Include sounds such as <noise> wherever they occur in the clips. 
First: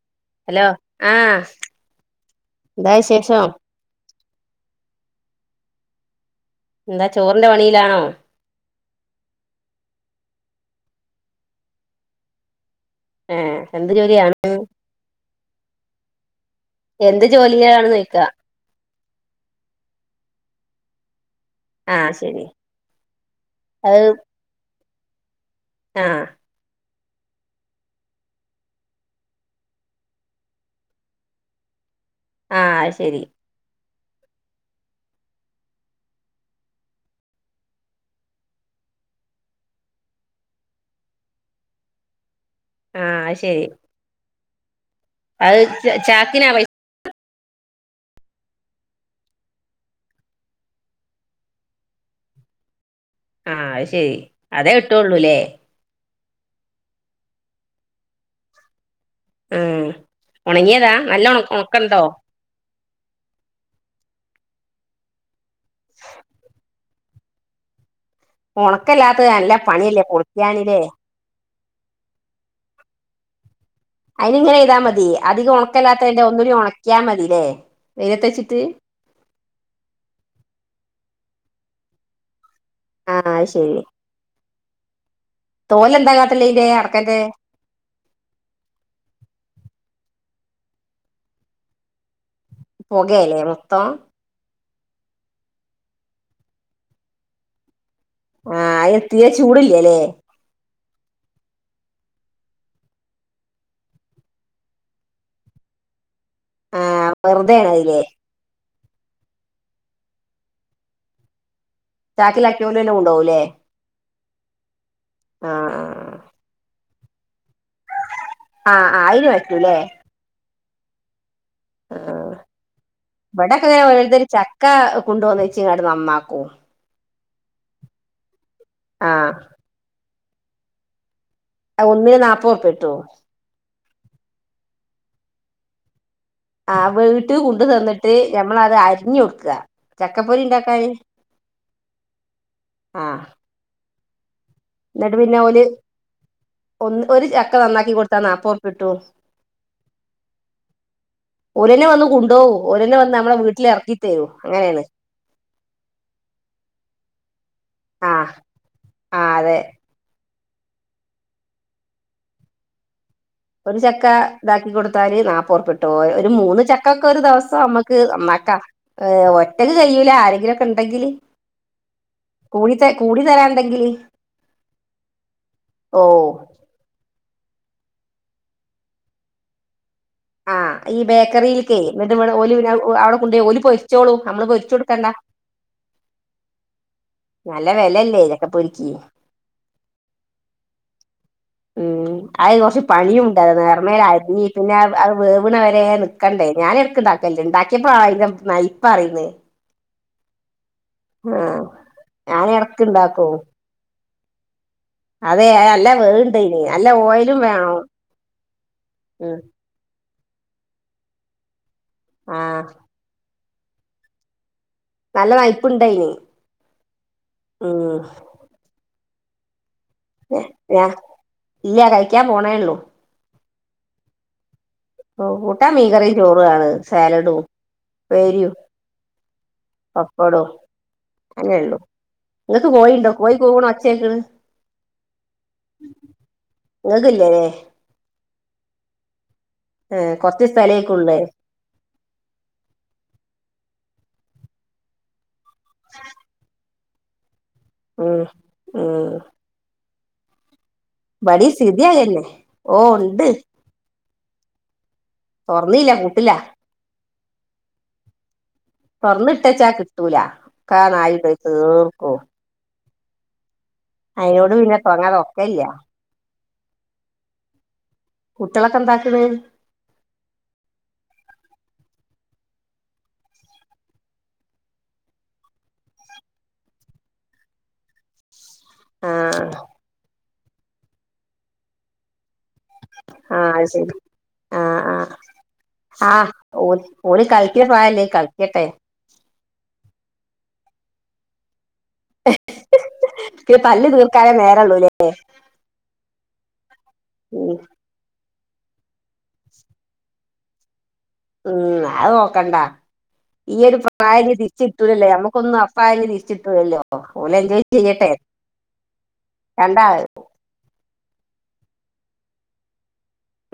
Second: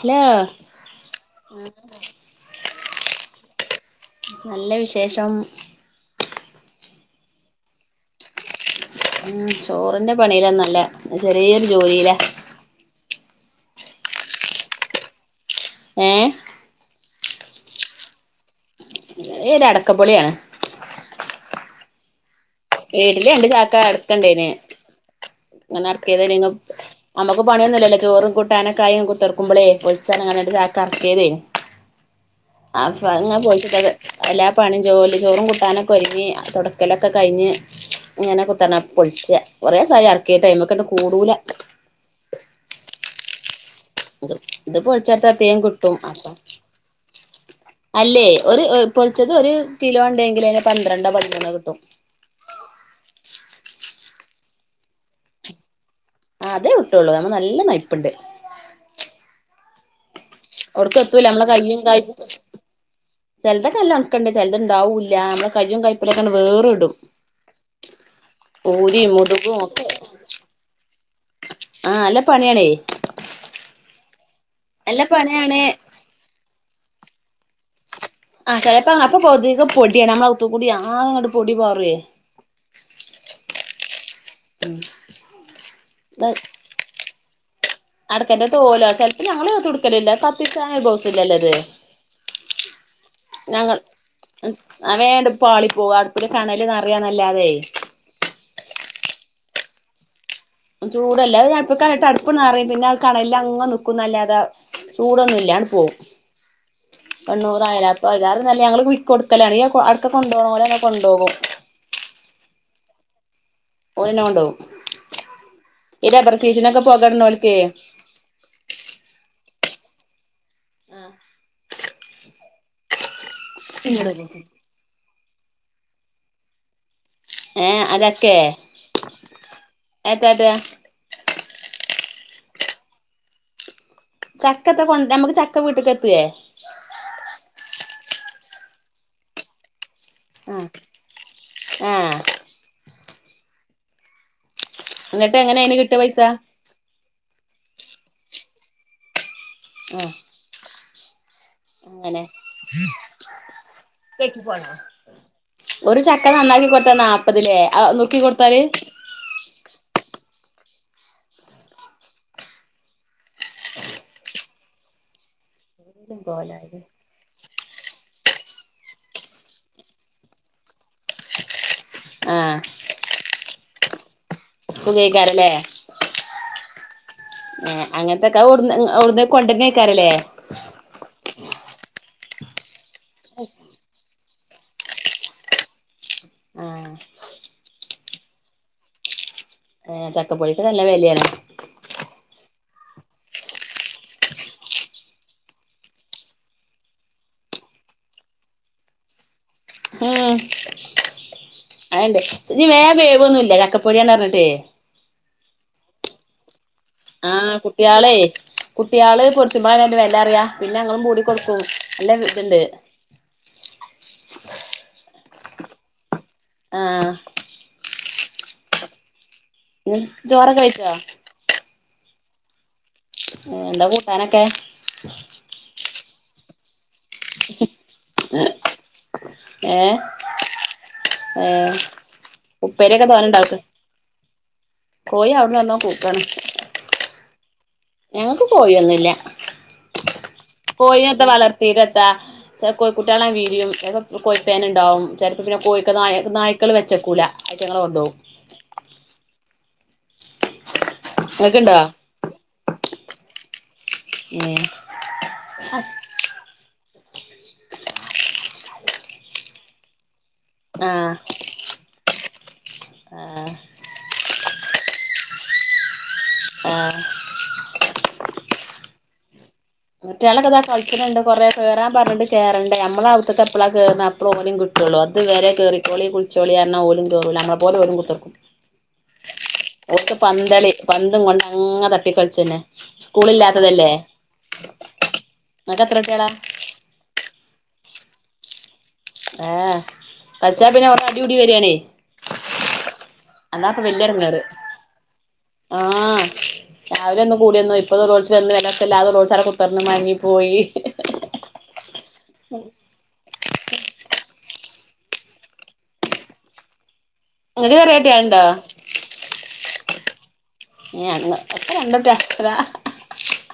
Hello എന്താ വിശേഷം നല്ല വിശേഷം. ന്താ ചോറിന്റെ പണിയിലാണോ? ഉം ചോറിന്റെ പണിയിലോന്നൊല്ല ചെറിയൊരു ജോലിയിലാ.. ഏഹ് എന്ത് ജോലിയാണ് ഏഹ് എന്ത് ജോലിയാണ്ന്ന്ക്കാ? <unintelligible> അടക്കപൊളിയാണ്. ആഹ് ശരി. വീട്ടില് രണ്ട് ചാക്ക അത് അടക്കണ്ടേനി ങ്ങനെ ആഹ് അടത്തിനെകം. നമ്മക്ക് പണിയൊന്നുല്ലല്ലോ ചോറും കുട്ടാനൊക്കായി കുത്തറ്ക്കുമ്പോളേ പൊളിച്ചാനാ രണ്ട് ച്ചാക്കെറ്കെതെ <inaudible> അത് ശരി അതേങ്ങ പോൾച്ചീട്ടത് എല്ലാ പണിയും ജോലി ചോറും കൂട്ടാനൊക്കെ ഒരുങ്ങി തൊട്ക്കലൊക്കെ കഴിഞ്ഞ്. ങ്ങനെ കുത്തറ്ന്നപ്പോ പൊള്ച്ച കൊറീസായി എറ്ക്കിട്ട് അയ്മേക്കെ റ്റെ കൂടുല ആഹ് അയ് ശരി ത് പൊള്ച്ചോട്ത്തെ തേം അത് കിട്ടും അപ്പം ചാക്കിനാ പൈസ അല്ലേ ഒരു പൊളിച്ചത് ഒരു കിലോ ണ്ടെങ്കിൽ അയ്ന് പന്ത്രണ്ടോ പതി മൂന്നൊ കിട്ടും. ആഹ് അയ്ശരി അതേ കിട്ടോള്ളൂലേ? ആഹ് അതെ കിട്ടോള്ളൂ അയ്മ്മ നല്ല നയ്പ്പ്ണ്ട്. ആഹ് ഒണങ്ങിയതാ അവിടക്ക് എത്തൂല നല്ല ഒണക്കണ്ടോ ചെല്തൊക്കെ നല്ല ഒണ്ക്കണ്ട് ചിലത് ഇണ്ടാവൂല്ല നമ്മളെ കയ്യും കയ്പെലൊക്കെണ്ട് വേറ്ടും ഒണക്കല്ലാത്ത നല്ല പണിയല്ലേ പൊളിക്കാണില്ലേ ആഹ് നല്ല പണിയാണേ അയ്നിങ്ങനെ ചെയ്താ നല്ല മതി അധികം പണിയാണ് ഒൺക്കല്ലാത്തേനെ ഒന്നൂടി ഒൺക്കിയാ മതില്ലേ വെയ്ലത്തെച്ചിട്ട് പ്പ അപ്പൊ പൊതികം പൊടിയാ <unintelligible> ആഹ് അഹ് ശരി <inaudible> തോലെന്താ കാട്ടല് അയ്ന്റെ അടക്കന്റെ അടക്കന്റെ തോല് ചെല്പ്പ ഞങ്ങളെതുട്ക്കലില്ല കത്തിച്ചാനോര് <unintelligible> പോകയല്ലേ മൊത്തം അഹ് വേണ്ട് പാളി പോകും അട്പ്പില് കണല് നറയ നല്ലാതെ ആഹ് എത്തിയ ചൂട്ല്ലല്ലേ ചൂടല്ലാതെ <unintelligible> കണലില്ലങ്ങനെ നിക്കുന്നലാതെ ചൂടൊന്നുംല്ലാ ആണ്ട് പോവും ആഹ് വെറുതെയാണ് അതില്ലേ <unintelligible> നല്ല ഞങ്ങള് കൊടുക്കലാണ് അടക്ക കൊണ്ടോണോലന്നെ അങ് കൊണ്ടോകും ചാക്കിലാക്കിയോലന്നെ കൊണ്ടോവൂല്ലേ ഓനന്നെ കൊണ്ടോവും ആഹ് ഈ ആഹ് ടബർസീറ്റിനൊക്കെ പോകട് നോൽക്കെ ആഹ് ആഹ് അയിന് പറ്റുല്ലേ ആഹ് ആഹ് ഇവിടൊക്കെ ഓരോര്ത്തര് ചക്ക കൊണ്ടോന്നച്ചിങ്ങാണ്ട് നന്നാക്കും ഏഹ് ആഹ് ചക്കെ ആഹ് <unintelligible> ഒന്നിന് നാൽപ്പോർപ്യട്ടോ ചക്കത്ത കൊണ്ട് നമുക്ക് ചക്ക വീട്ട്ക്ക് എത്തേ ആഹ് വീട്ട് കൊണ്ടു തന്നിട്ട് ഞമ്മൾ അത് അരിഞ്ഞു കൊടുക്കുക ചക്കപ്പൊരി ഉണ്ടാക്കാന് ആഹ് ആഹ് എന്നിട്ട് പിന്നെ എങ്ങനെ ഓല് അയിന് കിട്ടാ പൈസ ഒരു ചക്ക നന്നാക്കി കൊടുത്താ നാൽപ്പോർപ്പ്യ കിട്ടു ആഹ് ഓരന്നെ വന്ന് അങ്ങനെ കൊണ്ടോവും ഓരന്നെ വന്ന് നമ്മളെ വീട്ടിലിറക്കി തരും അങ്ങനെയാണ് ഒരു ചക്ക നന്നാക്കി കൊടുത്ത നാല്പ്പത് ലേ നുർക്കി ആഹ് കൊടുത്താല് ആഹ് അതെ ഒരു ചക്ക ഇതാക്കി കൊടുത്താല് നാപൊർപ്പ്യ കിട്ടു ഒരു മൂന്ന് ചക്ക ക്ക ഒരു ദിവസം നമ്മുക്ക് നന്നാക്കാം ഒറ്റക്ക് കഴൂല ആരെങ്കിലൊക്കെ ഉണ്ടെങ്കില് ആഹ് കൂടി ത കൂടി തരാണ്ടെങ്കിൽ സുഖേക്കാരംലേ ഏഹ് അങ്ങനത്തൊക്കെ അവൊവിടുന്ന് കൊണ്ടന്നേക്കാരല്ലേ ആഹ് ഈ ബേക്കറിൽക്ക് ഒലി അവിടെ കൊണ്ട് ഓല് പൊരിച്ചോളൂ നമ്മള് പൊരിച്ചു കൊടുക്കേണ്ട ആഹ് നല്ല വെലല്ലേ ചക്ക പൊരിക്കി ചക്കപ്പൊരിക്ക് നല്ല വെലയാണ് ഉം അത് കൊറച്ച് പണിയും ഉണ്ട് നേർമേല് അരിഞ്ഞ് പിന്നെ അത് വേവ്ണ വരെ ക്കണ്ടേ ഞാൻ എടക്ക്ണ്ടാക്കലണ്ട് ഇണ്ടാക്കിയപ്പോ അഹ് ഇപ്പ പറയന്ന് ഏഹ് ആഹ് അത്ണ്ട് ഞാൻ ഈ എടക്ക് വേം ഇണ്ടാക്കും വേവൊന്നുല്ല ചക്കപ്പൊരിയാണ് പറിഞ്ഞിട്ടെ അതെ അല്ല വേവ്ണ്ട <unintelligible> അല്ല ആഹ് കുട്ട്യാളെ കുട്ട്യാള് ഉം ചുമ്മാല്ലണ്ട് വില അറിയാ പിന്നെ അങ്ങും മൂടി കൊടുക്കും നല്ല ആഹ് ഇതുണ്ട് നല്ല നയ്പുണ്ടയിന് ആഹ് ഉം ചോറൊക്കെ ഞാ വെയ്ച്ചോ ഇല്ല കഴിക്കാൻ പോണേള്ളൂ ഏഹ് എന്താ കൂട്ടാനൊക്കെ ഓ കൂട്ടാൻ മീങ്കറിം ചോറു ആണ് സാലഡും ഉപേരിയും ഏഹ് പപ്പടോ ഏഹ് അനൊള്ളു നിങ്ങൾക്ക് ഉപ്പേരിയൊക്കെ കോഴിണ്ടോ കോയി കൂവണ ഒച്ചേക്ക്ണ് പോയി അവുട്ന്നെട്ന്നോ കൂക്കാണ് നിങ്ങക്കില്ലേല്ലേ ഞങ്ങക്ക് കോയൊന്നില്ല ഏഹ് കൊറച്ച് കോയി സ്ഥലേക്കുള്ളേ എത്ത വാളല തീരെത്താ ച കുട്ടികളാണ്ട് വീരിയും ച കോഴിപ്പേന ഉണ്ടാവും ചില പിന്നെ കോയ്ക്ക നായ നായിക്കള് വെച്ചേക്കൂല ആഹ് ആഹ് ബടി ഇങ്ങക്ക്ണ്ടോ സ്ഥിതിഅതന്നെ ഓ ഉണ്ട് ഏഹ് തൊറന്നീല്ല കൂട്ടില്ല തൊറന്നിട്ടച്ചാ കിട്ടൂല ഒക്ക ആഹ് നായി പോയി തീർക്കോ ആഹ് അയിതിനോട് പിന്നെ തുടങ്ങാതൊക്കെ ഇല്ല ആഹ് <unintelligible> കുട്ടികളൊക്കെ എന്താക്കണ് മറ്റയാളൊക്കെതാ കളിച്ചട്ടുണ്ട് കൊറെ കറൻ പറഞ്ഞിണ്ട് ക കേറണ്ട് നമ്മുടെ അടുത്തൊക്ക എപ്പഴാ കേറ അപ്പോഴ ഓരും കുട്ടി ള്ളൂ അത്വേരെ കയറിക്കോളി കുളിച്ചോളിരാ ഓലും കേറുല നമ്മെ പോലെ കുത്ത <inaudible> ആഹ് ഓക്ക് പന്തളി പന്തും കൊണ്ട് അങ്ങ തട്ടി കളിച്ചന്നെ സ്കൂള ആഹ് അത് ഇില്ലാത്തതല്ലേ ശരി ആഹ് ആഹ് കുട്ട്യാളാ ആഹ് ഓ ഓന് കളിക്ക പ്രായല്ലേ കളിക്കട്ടെ ഏഹ് കളിച്ചാ പിന്നെ ഒടെ അടിപടി വരിണേ <unintelligible> തല്ല് തീർക്കാനെ എടങ്ങേറ് നേരള്ളൂല്ലേ ആഹ് രാവിലൊന്ന് ഉം കൂടിയന്ന ഇപ്പറോ വിലല്ലാതെ റോ അട ഉത്തർന്ന് മാങ്ങി പോയി ഉം അത് നോക്കണ്ടാ ഈയ ഒരു പ്രായന് തിരിച്ച്ട്ടൂലല്ലേ നമുക്കൊന്നും നഷ്‌ട്ടായ തിരിച്ചിട്ടൂല്ലോ ഓ ഓലെന്തേലും ഇങ്ങക്ക് ചെയ്യട്ടെ ചെറിയട്ട്യാള്ണ്ടോ രണ്ടാ ന്ന് ഒപ്പ രണ്ടോട്ട <unintelligible>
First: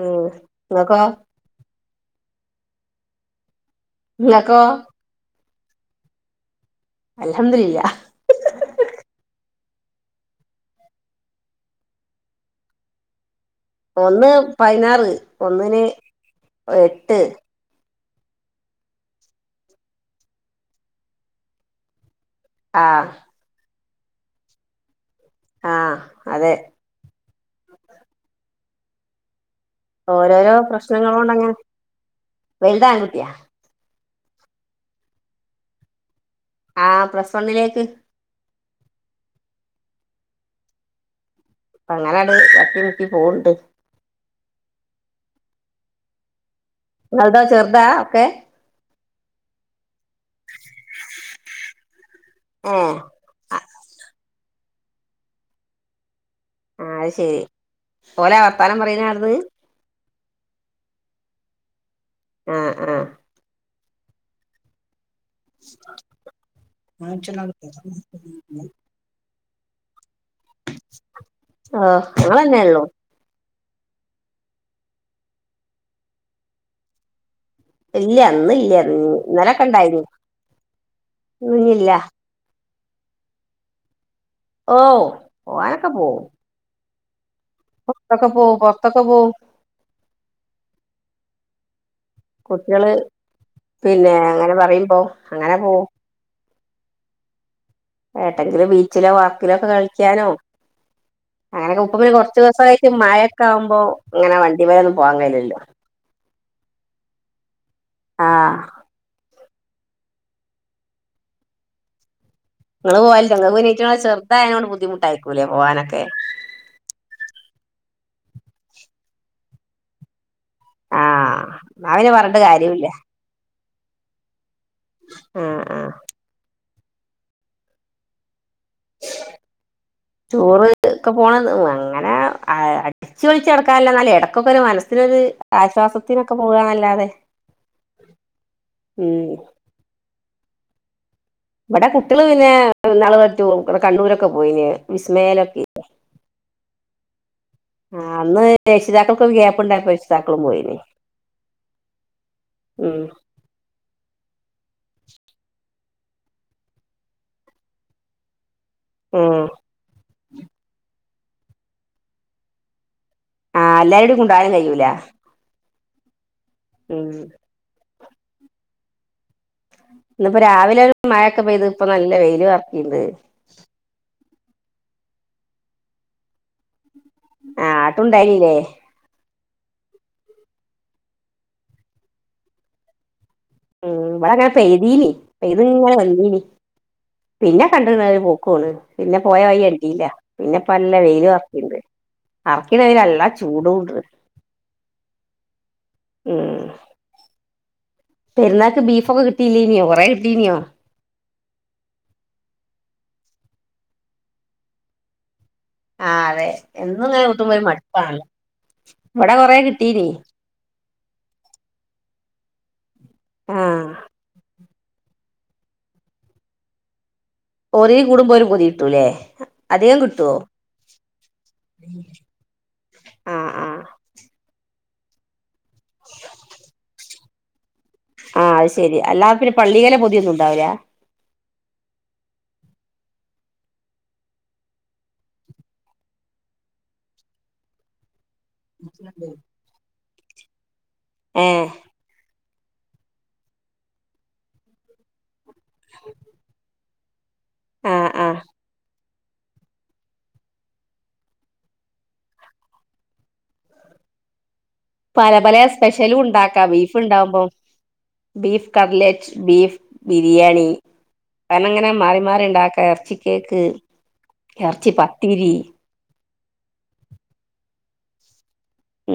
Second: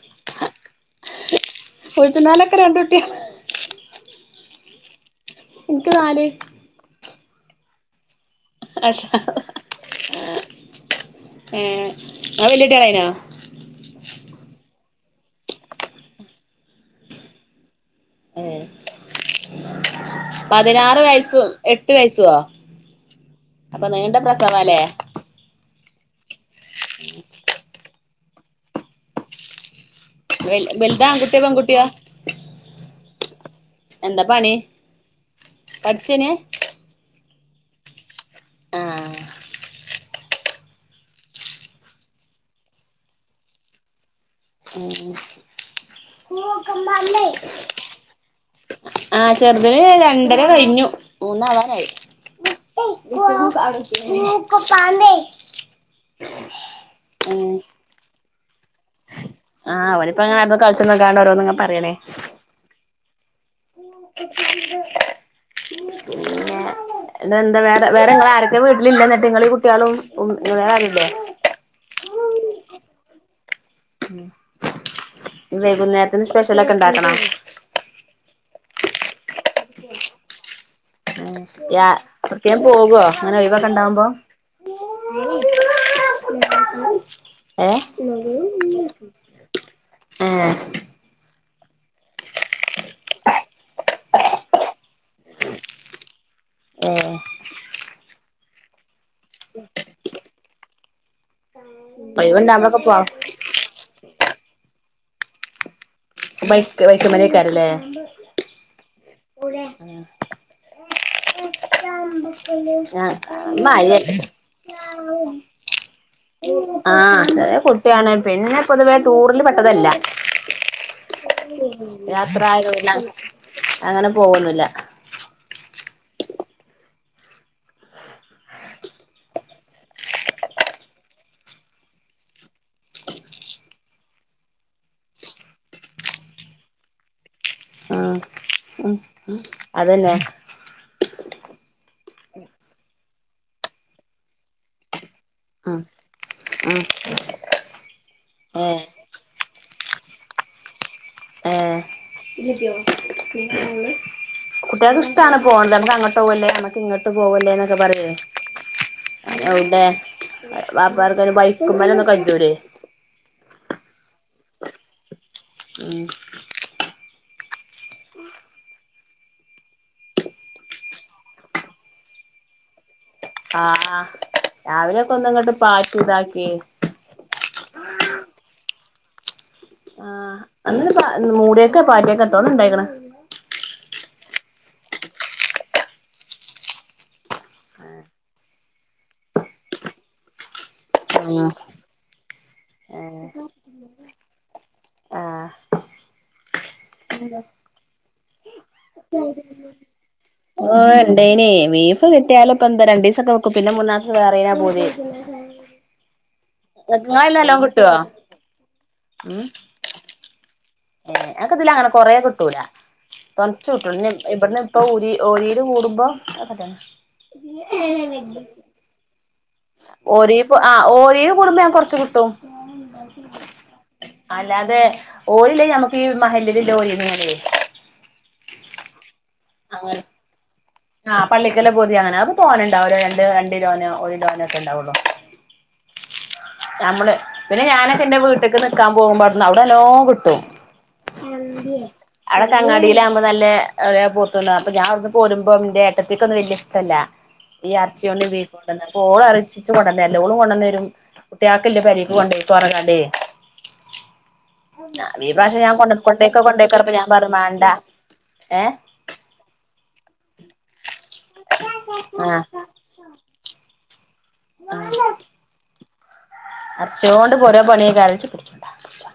ഉം നിങ്ങക്കോ കുച്ച നാലെക്ക രാണ്ണ്ട്രുട്ടിയ നിങ്ങക്കൊ എനിക്ക് നാല് അലഹംമുദില്ല <unintelligible> ആഹ് ഏഹ് ഒല് വല്ലിട്ടളായിനോ ഒന്ന് പതിനാറ് ഒന്നിന് എട്ട് ഏഹ് പതിനാറ് വയസും എട്ട് വയസുവ ആഹ് അപ്പൊ നിണ്ട പ്രസവ അല്ലേ ആഹ് അതെ <unintelligible> ഓരോരോ വെൽ വെൽത് പ്രശ്നങ്ങളൾ ആൺകുട്ടിയോ കൊണ്ട്ങ്ങനെ പെൺകുട്ടിയോ വലുതാ ൺകുട്ടിയ എന്താ പണി പഠിച്ചേന ആഹ് പ്ലസ് വണ്ണിലേക്ക് ആഹ് അങ്ങനാണ്ട് തട്ടി മുട്ടി പോവ്ണ്ട് ഉം ഇങ്ങള് അത് ചെറുതാ ഒക്കെ ആഹ് ചെറുതിന് രണ്ടര കഴിഞ്ഞു മൂന്നാവാനായി ഏഹ് <unintelligible> ആ അയ് ശെരി ഉം ഓലെ വർത്താനം പറയുന്ന അവ്ട്ന്ന് ആഹ് ഓന് ഇപ്പം അങ്ങനെ അവിടുന്ന് കളിച്ച് വന്ന്ക്കാണ്ട് ഓരോന്ന് ഇങ്ങെനെ പറയണേയ് ആഹ് ആഹ് ഉ എന്താ വേറെ വേറെ ഇങ്ങളെ ആരൊക്കെ വീട്ടിലില്ല എന്നിട്ട് നിങ്ങള് ഈ കുട്ടികളും വേറെ ആരും ഇല്ലേ ആഹ് ഞങ്ങള് തന്നെ ഒള്ളൂ വൈകുന്നേരത്തിന് സ്പെഷ്യലൊക്കെ ഉണ്ടാക്കണോ ഇല്ല ഇന്ന് ഇല്ല ഇന്നലൊക്കെ ഇണ്ടായിരുന്നു ഏഹ് യാ എവിടേക്കെ പോകോ ഇങ്ങനെ ഒയ് വൊക്കെ ഉണ്ടാകുമ്പോ? ഓഹ് പോവാനൊക്കെ പോവും. ഏഹ് പുറത്തൊക്കെ പോവും പുറത്തൊക്കെ പോവും ഏഹ് കുട്ടികള് പിന്നെ ഇങ്ങനെ പറയുമ്പോ അങ്ങനെ പോവും. ഏഹ്. ഏട്ടെങ്കിലും ബീച്ചിലെ പാർക്കിലൊക്കെ കളിക്കാനോ. അങ്ങനൊക്കെ ഇപ്പം കുറച്ച് ദിവസ ഒഴിവുണ്ടാവുമ്പൊക്കെ ആയിട്ട് പോ മഴൊക്കൊവുമ്പോ അങ്ങനെ വണ്ടിമ്മൽ ഒന്നും പോവാൻ കഴിയൂല്ലല്ലേ ബൈക്ക് ബൈക്കുമലയ്ക്കാരല്ലേ? ആഹ് ഉം നിങ്ങള് ആഹ് പോവലുണ്ടോ നിങ്ങൾക്ക് പിന്നെ മഴ ഇറ്റങ്ങളെ അല്ലെ. ചെറുതായതുകൊണ്ട് ബുദ്ധിമുട്ടായിരിക്കൂലേ പോവാനൊക്കെ ആഹ് ചെറിയ കുട്ടിയാണ് പിന്നെ പൊതുവേ ടൂറിൽ പെട്ടതല്ല. ആഹ് എന്നാ പിന്നെ പറഞ്ഞിട്ട് യാത്ര കാര്യമില്ല ആയാൽ അങ്ങനെ പോകെന്നില്ല. ആഹ് ആഹ്. ടൂർ ഒക്കെ പോണ അങ്ങനെ അടി അടിച്ച് പെളിച്ച് നടക്കാനല്ല നല്ല ഇടക്കൊക്കെ ഒരു മനസ്സിനൊരു ആശ്വാസത്തിനൊക്കെ പോകനല്ലാതെ. ആഹ് ആഹ് അതെന്നെ. ഇവിടെ കുട്ടികള് പിന്നെ ഇനാള് കണ്ണൂരൊക്കെ പോയിന് വിസ്മയിൽ. ആഹ് ആഹ് അന്ന് രക്ഷിതാക്കൾക്കൊ ഗ്യപ്പുണ്ടായിപ്പേ രക്ഷിതാക്കളും പോയിന്. ഏഹ് ഉം <unintelligible> കുട്ടികൾക്ക് ഇഷ്ടമാണ് പോക്ണത് നമുക്ക് അങ്ങോട്ട് പോകല്ലേ നമക്ക് ഇങ്ങോട്ട് പോകല്ലേ എന്നൊക്കെ പറയെ. ഉം എവുടെ വാപ്പാർക്ക് ബൈക്ക്മ്ലെ ഒന്നും കച്ചൂലെ ആഹ് എല്ലാരോടിം കൊണ്ടാവാനും കയ്യൂലാ ഉം ഉം ഇന്നപ്പോ രാവിലെ ഒരു മഴൊക്കെ പെയ്ത് ഇപ്പ നല്ല വെയില് അറക്കിണ്ട്. ആഹ് രാവിലെയൊക്കെ ഒന്ന് ഇങ്ങോട്ട് പാറ്റി ഇതാക്കി. ആഹ് ആട്ടുണ്ടായിനില്ലേ. ആഹ് ഒന്ന് മൂടിയൊക്കെ പാറ്റിയൊക്കെ എത്തോന്ന് ഇണ്ടായിക്ക്ണ്. ഉം ഇവിടെങ്ങനെ പെയ്തീന് പെയ്തി ഇങ്ങനെ വന്നീന്ന്. പിന്നെ കണ്ട്ണ് ഒര് പോക്ക് പോണ് പിന്നെ പോയ വയ്യ് കണ്ടീല്ല. പിന്നെപ്പല്ല വെയിലും ഉം അറിക്കിണ്ട് അറിക്ക്ണ വെയ്ല് നല്ല ഏഹ് ചൂടും ഇണ്ട്. ഉം പിന്നെന്താ? പെരുന്നാൾക്ക് ബീഫൊക്കെ കിട്ടയില്ലനയോ കുറെ കിട്ടീനെയോ? ഓ ഇണ്ടേന് ബീഫ് കിട്ടിയാലപ്പ എന്താ രണ്ട് ദിവസൊക്കെ വെക്കും പിന്നെ മൂന്നാസം വെറിന്നാ പൂതി. ആഹ് അതെ എന്നും ഇങ്ങനെ ഇങ്ങളയ്ല് കൂട്ടുമ്പോ നല്ലോം ഒരു കിട്ടോ മടുപ്പാണ് ഇവിടെ കൊറെ കിട്ടീന്. ഏഹ് നക്ക് ഇതില് അങ്ങനെ കൊറേ കിട്ടൂല കൊറച്ച് ആഹ് കിട്ടൂള്ളു ഇവിടുന്ന്. ഇപ്പഒരി ഓരിര് കൂടുമ്പോ ഓരിൽ കൂടുമ്പോ ഒര് പൊതി കിട്ടുല്ലേ? ഓരി ആഹ് ഓരിൽ കൂടുമ്പോ ഞൻക്ക് കൊറച്ച് കിട്ടും. ആഹ് ആഹ് അല്ലാതെ ഓരില്ലേ നമുക്ക് ഈ മഹല്ല് ലോറിന്നുംല്ലല്ലേ. ആഹ് അത് ശരി അല്ലാ പിന്നെ പള്ളികലെ അങ്ങനെ പൊതിയൊന്നും ഉണ്ടാവില്ല. ആഹ് പള്ളിക്കലെ പോതി അങ്ങനെ അത് തോന ഉണ്ടാവൂല്ല രണ്ട് രണ്ട് കിലൊനോ ഒരു കിലോനോ ഒക്കെ ഉണ്ടാവുള്ളു. നമ്മള് പിന്നെ ഞാനൊക്കെ എൻറെ വീട്ടക്ക് നിക്കാൻ പോകുമ്പോ അടുന്ന് അവിടെനല്ലോം കിട്ടും. ഏഹ് അത് തങ്ങാടിയിലാകുമ്പോ നല്ല ഇളയെ പോത്ത്ട്ടവും ഞാൻ അവിന്ന് പോരുമ്പോ എന്റെ ഏട്ടത്തേക്കൊന്നും വലിയ ഇഷ്ടല്ല. ഈ ആഹ് ആഹ് അറച്ചിയൊണ്ട്ബീഫ്‌യോടന്നും അപ്പോ ഓള് അരച്ചിച്ച് കൊണ്ടന്നല്ലോഓൾ കൊണ്ടന്ന കുട്ടയാൾക്ക് ഇന്റെ പെരിക്ക് കൊണ്ടെയ്കോ പറഞ്ഞ് ങ്ങാ ണ്ട് പല പല സ്പെഷ്യലും കൊണ്ടോയ്ക്കോ ഉണ്ടാക്കാം കൊണ്ടോയ്ക്കോ പറഞ്ഞപ്പോ ബീഫ് ഞാൻ പറഞ്ഞു ഉണ്ടാവകുമ്പോ മാണ്ട ബീഫ് ഏഹ് കട്ലറ്റ്. ബീഫ് ബിരിയാണി. അനങ്ങനെ മാറി മാറി ആഹ് ഉണ്ടാക്ക ഇറച്ചി കേക്ക് ഇറച്ചി പത്തിരി. ഇറിച്ചുകൊണ്ട് പോര പണിയ കാല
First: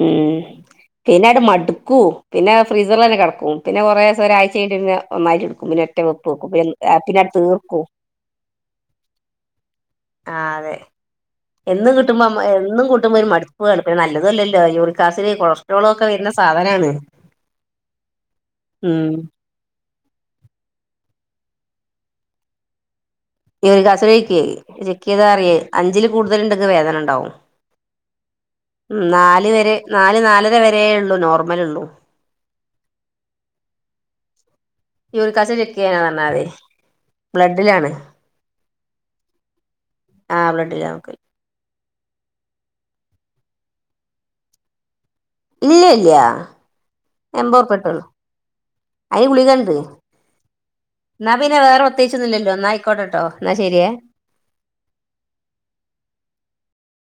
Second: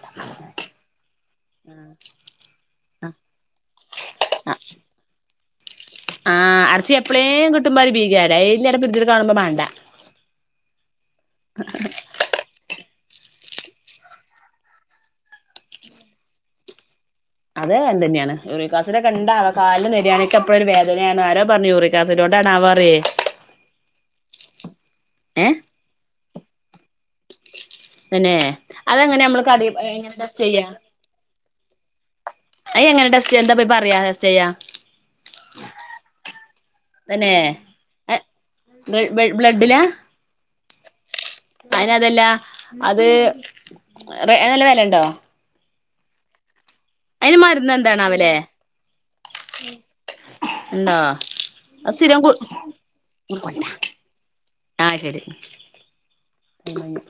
ഉം പിന്നെ അട് മടുക്കും പിന്നെ ഫ്രീസറല്ലെ കിടക്കും പിന്നെ കുറ ദിവസം ഒരാഴ്ച്ച കഴിഞ്ഞി ആഹ് പിന്നെ ഒന്നായിട്ട് എടുക്കും പിന്നെ. വെപ്പ് വെക്കും ആഹ് പിന്നെ അടച്ചി പിന്നെ അത് എപ്പഴേും തീർക്കും കുട്ടുംബാർ ഭീകര ഡയിലിട ബരുതിട്ട കാണുമ്പോ വേണ്ട ആഹ് അതെ. എന്നും <unintelligible> എന്നും കൂട്ടുമ്പൾ ഒരു മടുപ്പ് നല്ലതല്ല ല്ല യൂറിക്കാസിഡ് കൊളസ്ട്രോള ഒക്കെ വരുന്ന സാധനമാണ്. അതെ എൻ്റെ തന്നെയാണ് ഒരു യുറികാസൊക്കെ കണ്ടാ കാലിന്റെ നെര്യാണിക്കെപ്പഴും ഒരു വേദനയാണ് ആരോ പറഞ്ഞു യൂറിക്കാസിടോണ്ടാണ പറിയേ യുറിക്കാസിഡ് ചെക്ക് ചെയ്യ് ചെക്ക് ചെയ്താ ഏഹ് അറിയാം അഞ്ചിൽ കൂടുതൽ ഉണ്ടെങ്കെ വേദന ഉണ്ടാവും തന്നെ. ഉം അതെങ്ങനെ നമ്മള് നാല് കടി വരെ എങ്ങനെ നാല് ടെസ്റ്റ് ചെയ്യാ നാലരവരേ ഉള്ളു നോർമലൊള്ളൂ. അയ എങ്ങനെ ടെസ്റ്റേ ചെയ്യാ എന്താ പോയി പറയാ ടെസ്റ്റയ യൂറിക്കാസിഡ് ചെക്ക് ചെയ്യാനാ പറഞ്ഞാമതി ബ്ലഡിലാണ് ബ്ല ബ്ല ബ്ലഡിലാ? ആഹ് ബ്ലഡിലാ നോക്കല്. അതിനതല്ല അത് ആയിന് നല്ല വെലണ്ടോ? ഇല്ല ഇല്ല അയിന് മരുന്ന് എമ്പറപ്പട്ടള്ളു എന്താണാവല്ലേ അയിന് ഗുളികണ്ട്. ഉണ്ടോ ഇന്നാ പിന്നെ വേറെ അത് സ്ഥിരം കു പ്രത്തേകിച്ചൊന്നൂല്ലല്ലോ ഇന്നാ ആയിക്കോട്ടെട്ടോ എന്നാ ശെരിയേ. ആഹ് ശരി.